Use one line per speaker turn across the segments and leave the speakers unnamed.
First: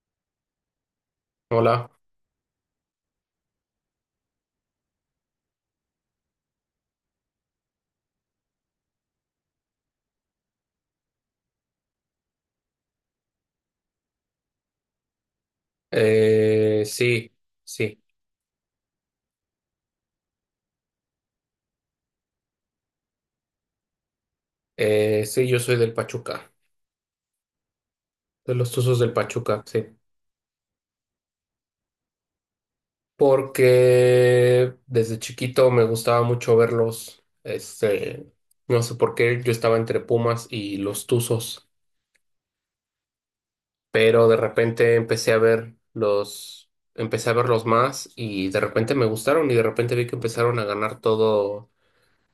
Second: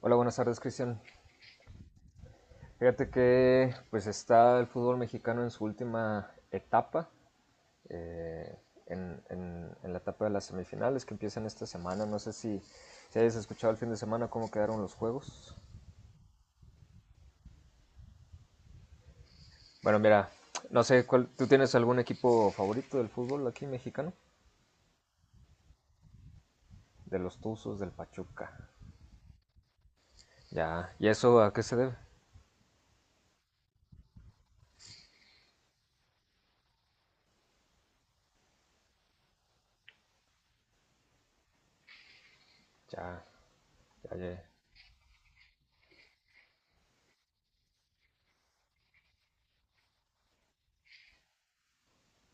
Hola, buenas tardes, Cristian.
Hola.
Fíjate que pues está el fútbol mexicano en su última etapa, eh, en la etapa de las semifinales que empiezan esta semana. No sé si hayas escuchado el fin de semana cómo quedaron los juegos.
Sí, sí,
Bueno, mira, no sé, cuál, ¿tú tienes algún equipo favorito del fútbol aquí mexicano?
sí, yo soy del Pachuca,
De los Tuzos, del Pachuca.
de los Tuzos del Pachuca, sí,
Ya, ¿y eso a qué se debe?
porque desde chiquito me gustaba mucho verlos, no sé por qué, yo estaba entre Pumas y los Tuzos,
Ya, ya,
pero de
ya.
repente empecé a verlos más y de repente me gustaron y de repente vi que empezaron a ganar todo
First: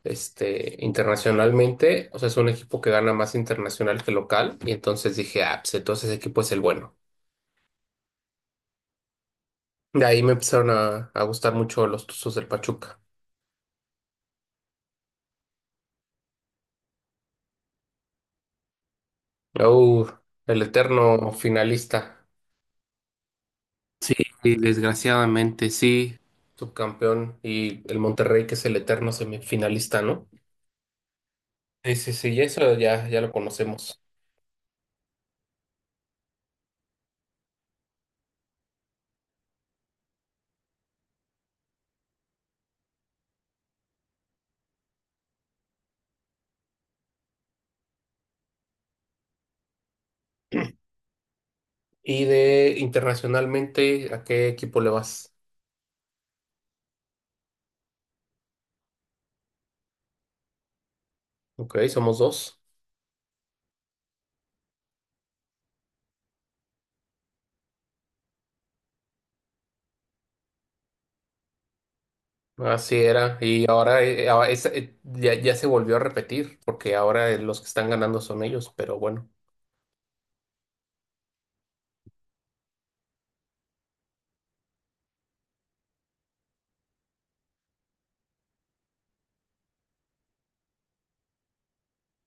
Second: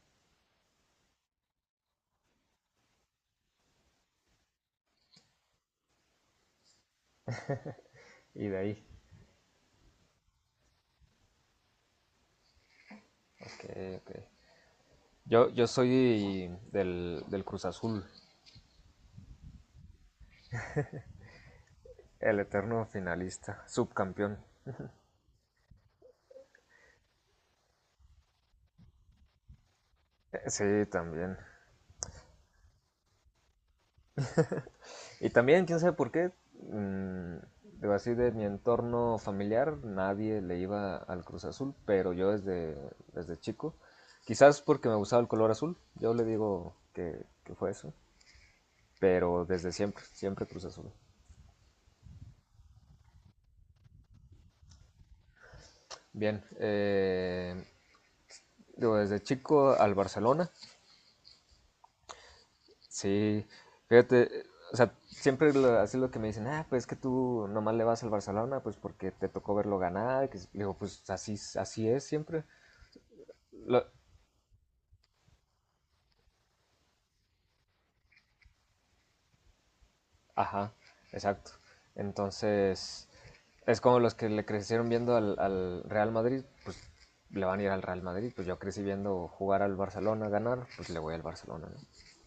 internacionalmente. O sea, es un equipo que gana más internacional que local. Y entonces dije, ah, pues entonces ese equipo es el bueno.
Y de ahí.
De ahí me empezaron a gustar mucho los Tuzos del Pachuca.
Ok, ok. Yo soy del Cruz Azul.
Uh, el eterno finalista.
El eterno finalista,
Sí,
subcampeón.
y desgraciadamente sí. Subcampeón y el Monterrey, que es el eterno semifinalista, ¿no?
Sí, también.
Sí, sí, sí, y eso ya, ya lo conocemos.
Y también, quién sabe por qué, digo así de mi entorno familiar, nadie le iba al Cruz Azul, pero yo desde chico, quizás porque me gustaba el color azul, yo le digo que fue eso, pero desde siempre, siempre Cruz Azul.
Y de internacionalmente, ¿a qué equipo le vas?
Bien, digo, desde chico al Barcelona.
Ok, somos dos.
Sí, fíjate, o sea, siempre así lo que me dicen, ah, pues es que tú nomás le vas al Barcelona, pues porque te tocó verlo ganar, que digo, pues así, así es siempre.
Así era, y
Lo-
ahora, ya, ya se volvió a repetir, porque ahora los que están ganando son ellos, pero bueno,
ajá, exacto. Entonces, es como los que le crecieron viendo al Real Madrid, pues le van a ir al Real Madrid, pues yo crecí viendo jugar al Barcelona, ganar, pues le voy al Barcelona, ¿no?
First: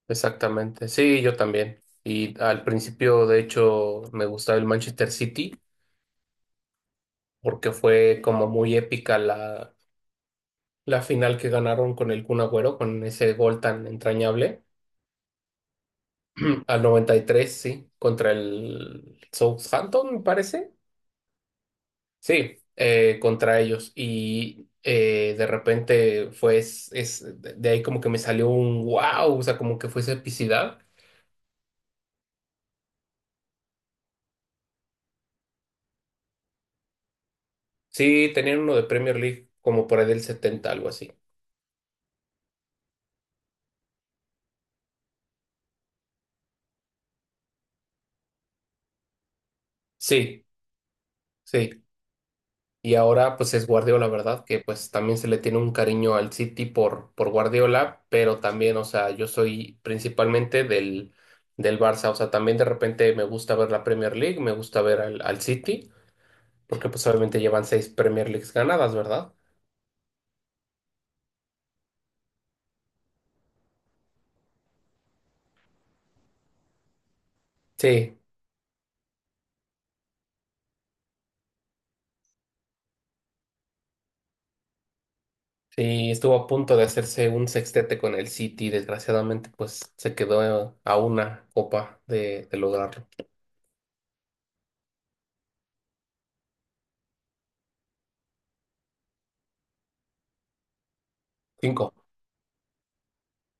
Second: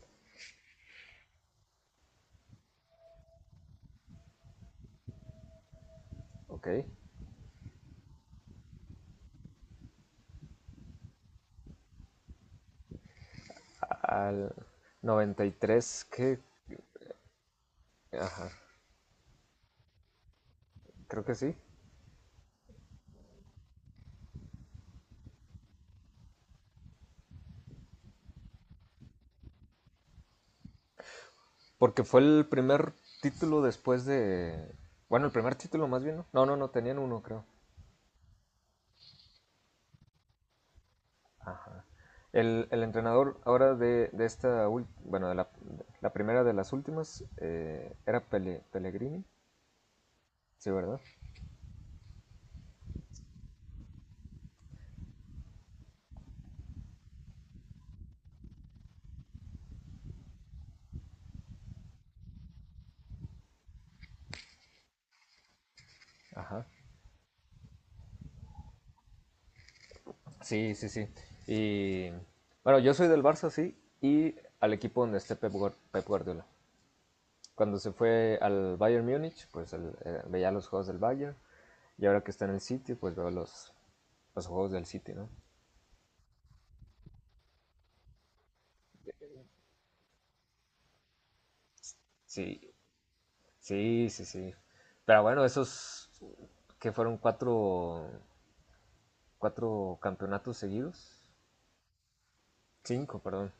exactamente. Sí, yo también. Y al principio, de hecho, me gustaba el Manchester City,
Ok.
porque fue como muy épica la final que ganaron con el Kun Agüero, con ese gol tan
Al
entrañable,
93, que,
al 93 sí, contra
ajá,
el Southampton, me parece.
creo que sí.
Sí, contra ellos. Y de repente fue, es- De ahí como que me salió un wow, o sea, como que fuese epicidad.
Porque fue el primer título después de... Bueno, el primer título más bien, ¿no? No, no, no, tenían uno, creo.
Sí, tenían uno de Premier League como por ahí del 70, algo así.
Ajá. El entrenador ahora de esta... Bueno, de la primera de las últimas era Pellegrini,
Sí,
sí, ¿verdad?
sí. Y ahora pues es Guardiola, ¿verdad? Que pues también se le tiene un cariño al City por Guardiola, pero también, o sea, yo soy principalmente del Barça, o sea, también de repente me gusta ver la Premier League, me gusta ver al City,
Ajá.
porque pues obviamente llevan seis Premier Leagues ganadas, ¿verdad?
Sí, sí, sí. Y bueno, yo soy del Barça, sí, y al equipo donde esté Pep Guardiola. Cuando se
Sí,
fue al Bayern Múnich, pues veía los juegos del Bayern. Y ahora que está en el City, pues veo los juegos del City, ¿no?
sí, estuvo a punto de hacerse un sextete con el City, desgraciadamente, pues se quedó a una copa de
Sí,
lograrlo.
sí, sí, sí. Pero bueno, esos que fueron cuatro campeonatos seguidos,
Cinco.
cinco, perdón,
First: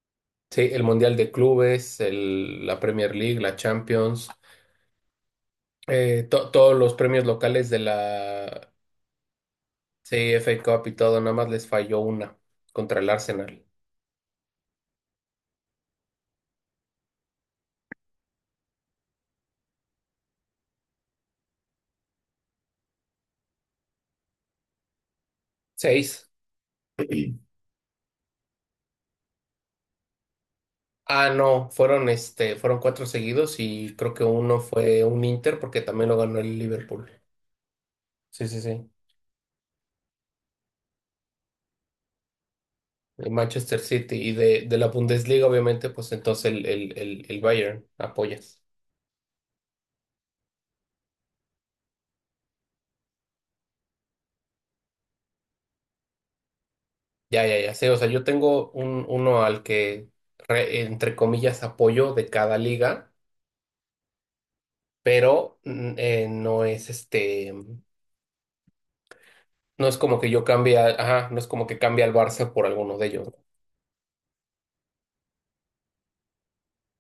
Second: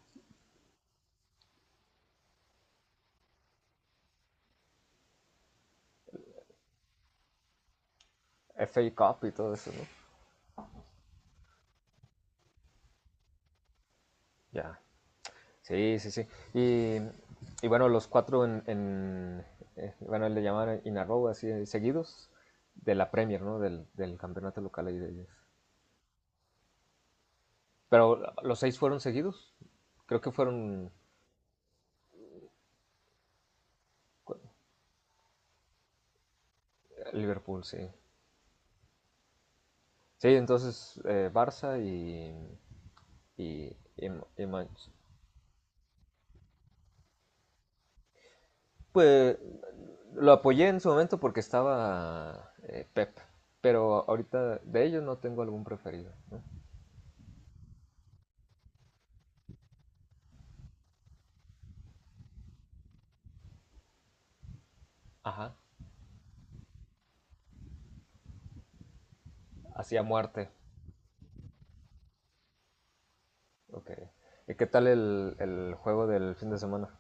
Sí, el Mundial de Clubes, la Premier League, la Champions, todos los premios locales de la
FA Cup y todo eso, ¿no?
sí, CFA Cup y todo, nada más les falló una contra el Arsenal.
Ya, sí, sí, sí. Y, y bueno, los cuatro en bueno, le llaman in a row, así, seguidos, de la Premier, ¿no? Del campeonato local ahí de ellos.
Seis.
Pero los seis fueron seguidos, creo que fueron
Ah, no, fueron cuatro seguidos y creo que
cu-
uno fue un Inter porque también lo ganó el Liverpool.
Liverpool, sí.
Sí, sí, sí.
Sí, entonces Barça y
El
Y,
Manchester
y
City y
y
de la
Manch-
Bundesliga, obviamente, pues entonces el Bayern apoyas.
Pues lo apoyé en su momento porque estaba Pep, pero ahorita de ellos no tengo algún preferido, ¿no?
Ya, ya, ya sé. O sea, yo tengo uno al que, entre comillas, apoyo de cada liga,
Ajá,
pero no es este, no es
hacia
como que yo
muerte.
cambie, ajá, no es como que cambie al Barça por alguno de ellos.
Ok. ¿Y qué tal el juego del fin de semana?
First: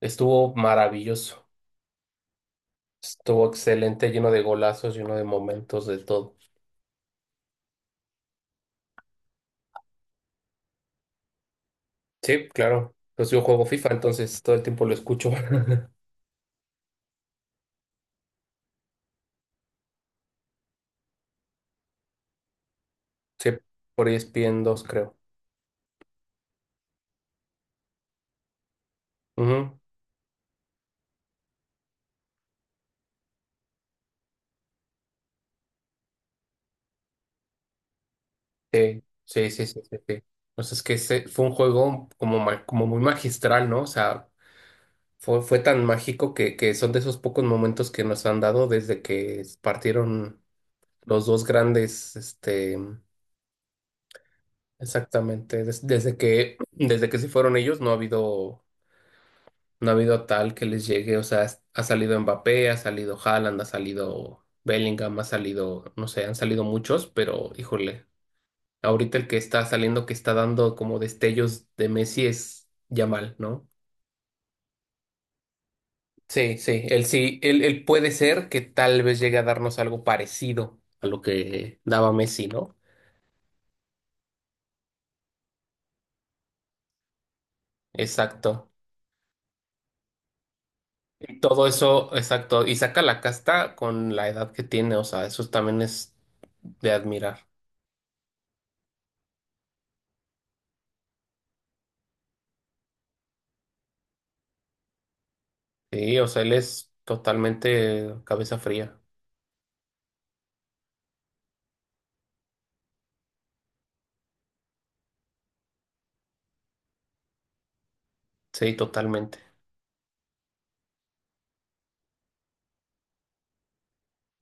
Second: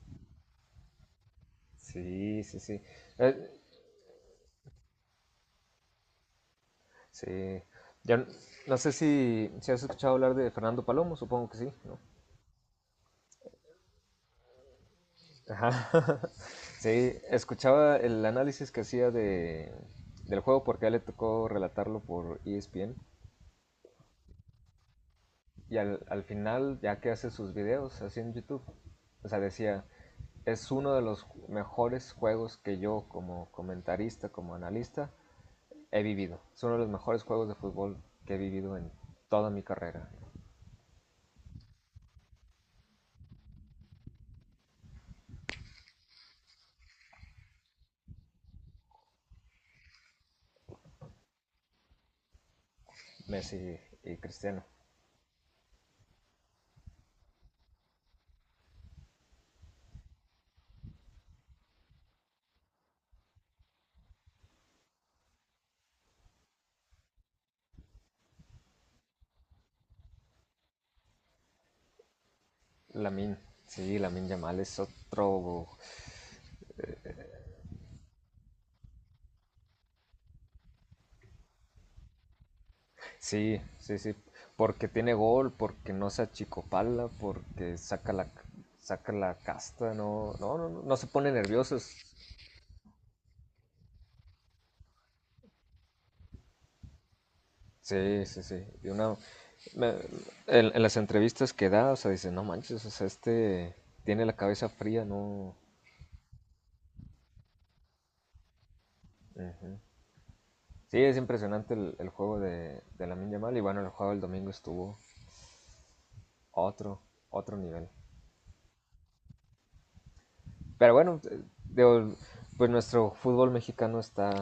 Estuvo maravilloso,
Sí, sí, sí. Eh,
estuvo excelente, lleno de golazos, lleno de momentos, de todo.
sí. Ya n- no sé si has escuchado hablar de Fernando Palomo, supongo que sí, ¿no?
Sí, claro. Pues yo juego FIFA, entonces todo el tiempo lo escucho.
Ajá. Sí, escuchaba el análisis que hacía del juego porque a él le tocó relatarlo por ESPN
Sí, por ESPN 2, creo.
y al final, ya que hace sus videos así en YouTube, o sea,
Ujú.
decía, es uno de los mejores juegos que yo como comentarista, como analista, he vivido. Es uno de los mejores juegos de fútbol que he vivido en
Sí,
toda
sí,
mi
sí, sí, sí,
carrera.
sí. O sea, es que ese fue un juego como, como muy magistral, ¿no? O sea, fue tan mágico que son de esos pocos momentos que nos han dado desde que partieron los dos grandes, este,
Messi y Cristiano.
exactamente, desde que, desde que se fueron ellos, no ha habido, no ha habido tal que les llegue, o sea, ha salido Mbappé, ha salido Haaland, ha salido Bellingham, ha salido, no sé, han salido muchos, pero híjole. Ahorita el que está saliendo, que está dando como destellos de Messi es
Lamin,
Yamal, ¿no?
sí, Lamin Yamal es otro.
Sí, sí, él sí, él puede ser que tal vez llegue a darnos algo parecido a lo que daba Messi, ¿no?
Sí, sí, sí. Porque tiene gol, porque no se achicopala, porque saca la,
Exacto.
saca la casta, no, no, no, no, no se pone
Y todo
nervioso.
eso, exacto. Y saca la casta con la edad que tiene, o sea, eso también es de admirar.
Sí, sí, sí. Y me- en las entrevistas que da, o sea, dice, no manches, o sea, este tiene la cabeza fría, no.
Sí, o sea, él es totalmente cabeza fría.
Ujú. Sí, es impresionante el juego de Lamine Yamal y bueno, el juego del domingo estuvo a otro nivel.
Sí, totalmente.
Pero bueno, digo, pues nuestro fútbol mexicano está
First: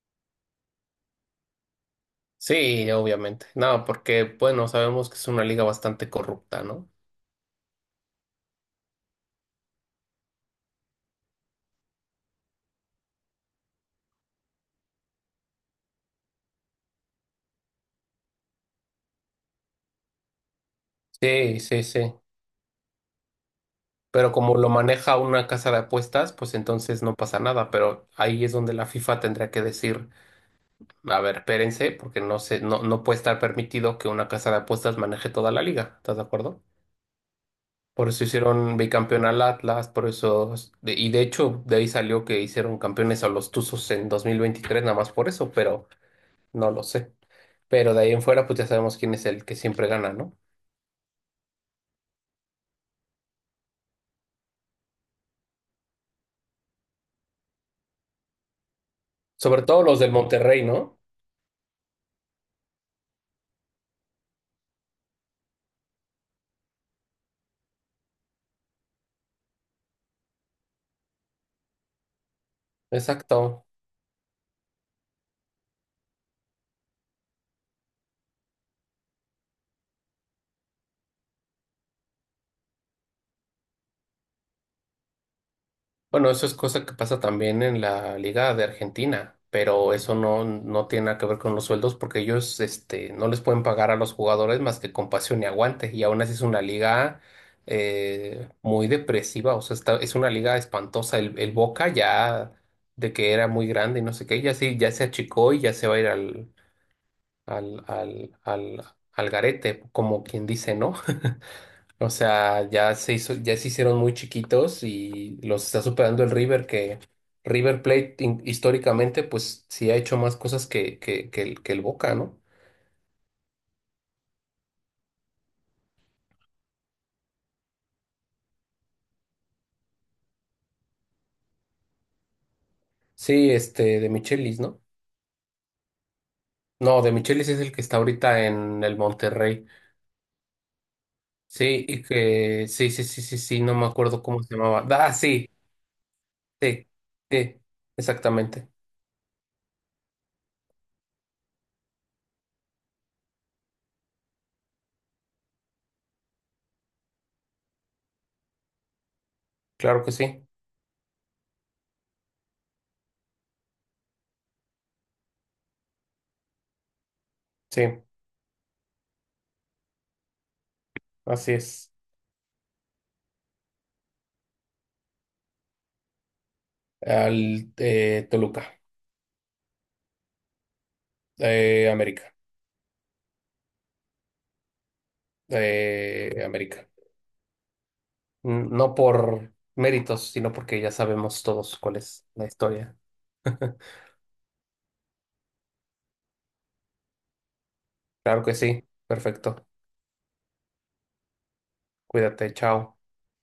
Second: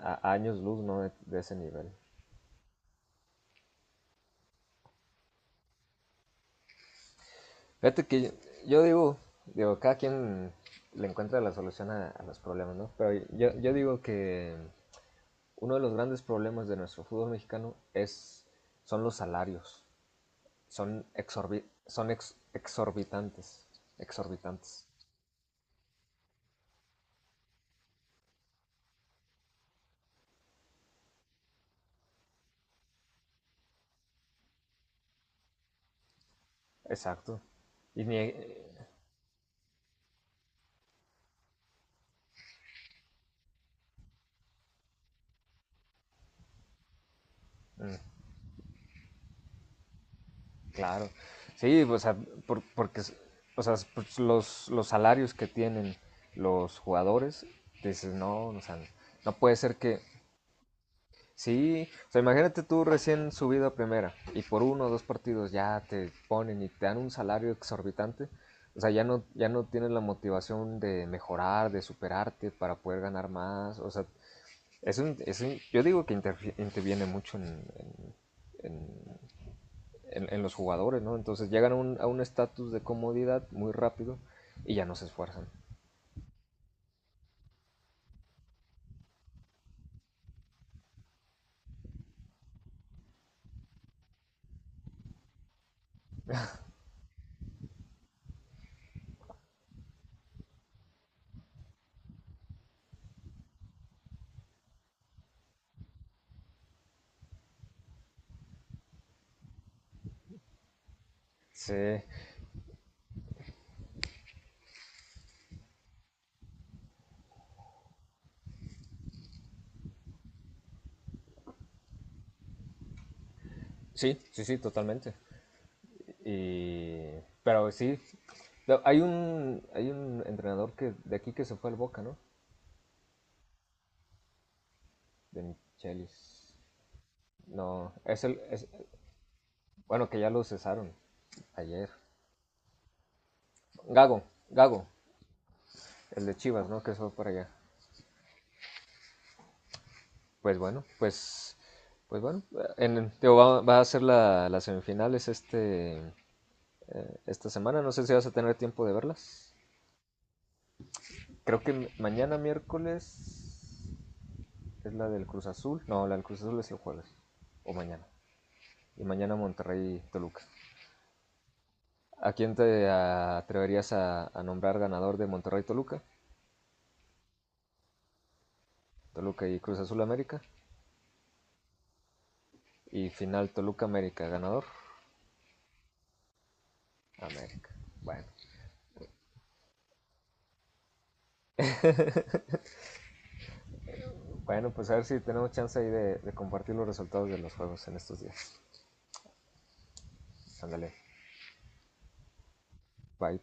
a años luz, ¿no? De ese nivel.
Sí, obviamente. No, porque, bueno, sabemos que es una liga bastante corrupta, ¿no?
Fíjate que yo digo, cada quien le encuentra la solución a los problemas, ¿no? Pero yo digo que uno de los grandes problemas de nuestro fútbol mexicano es, son los salarios. Son,
Sí,
exorbi-
sí,
son
sí.
ex- exorbitantes.
Pero como lo
Exorbitantes.
maneja una casa de apuestas, pues entonces no pasa nada. Pero ahí es donde la FIFA tendría que decir, a ver, espérense, porque no se, no, no puede estar permitido que una casa de apuestas maneje toda la liga. ¿Estás de acuerdo?
Exacto. Y
Por eso hicieron bicampeón al Atlas, por eso, y de hecho, de ahí salió que hicieron campeones a los Tuzos en 2023, nada más por eso, pero no lo sé. Pero
mm,
de ahí en fuera, pues ya sabemos quién es el que siempre gana, ¿no?
claro. Sí, o sea, porque o sea, pues, los salarios que tienen los jugadores, dices, no, o sea, no puede
Sobre
ser
todo los
que,
del Monterrey, ¿no?
sí, o sea, imagínate tú recién subido a primera y por uno o dos partidos ya te ponen y te dan un salario exorbitante. O sea, ya no, tienes la motivación de mejorar, de superarte para poder ganar
Exacto.
más. O sea, es un, yo digo que interviene mucho en- en los jugadores, ¿no? Entonces llegan a un estatus de comodidad muy rápido y ya no se esfuerzan.
Bueno, eso es cosa que pasa también en la Liga de Argentina, pero eso no, no tiene nada que ver con los sueldos porque ellos, este, no les pueden pagar a los jugadores más que con pasión y aguante. Y aún así es una liga muy depresiva, o sea, es una liga espantosa. El Boca ya de que era muy grande y no sé qué, ya sí, ya se achicó y ya se va a ir al, al, al, al garete, como quien dice, ¿no?
Sí,
O sea, ya se hizo, ya se hicieron muy chiquitos y los está superando el River, que River Plate históricamente, pues sí ha hecho más cosas que el Boca, ¿no?
sí, sí, sí, totalmente. Pero sí, no, hay un entrenador que de aquí que se fue al Boca, ¿no?
Sí, este, de Michelis, ¿no?
De Michelis.
No, de Michelis es el que
No,
está
es
ahorita en el Monterrey.
bueno, que ya lo cesaron
Sí,
ayer.
y que, sí, sí, sí, sí, sí, no me
Gago,
acuerdo cómo se
Gago,
llamaba. Ah, sí,
el de Chivas, ¿no?
sí,
Que se fue para allá.
sí, exactamente.
Pues bueno, pues, pues bueno, digo, va a ser las semifinales este, esta semana. No sé si vas a tener tiempo de verlas.
Claro que sí,
Creo que mañana miércoles es la del Cruz Azul. No, la del Cruz Azul es el jueves. O
sí,
mañana. Y mañana Monterrey-Toluca.
así es.
¿A quién te atreverías a nombrar ganador de Monterrey-Toluca?
Al Toluca,
Toluca y Cruz Azul América.
América,
Y final Toluca-América, ganador.
América.
América. Bueno,
No por méritos, sino porque ya sabemos todos cuál es la historia.
bueno, pues a ver si tenemos chance ahí de compartir los resultados de los juegos en estos
Claro
días.
que sí. Perfecto.
Ándale,
Cuídate. Chao.
bye.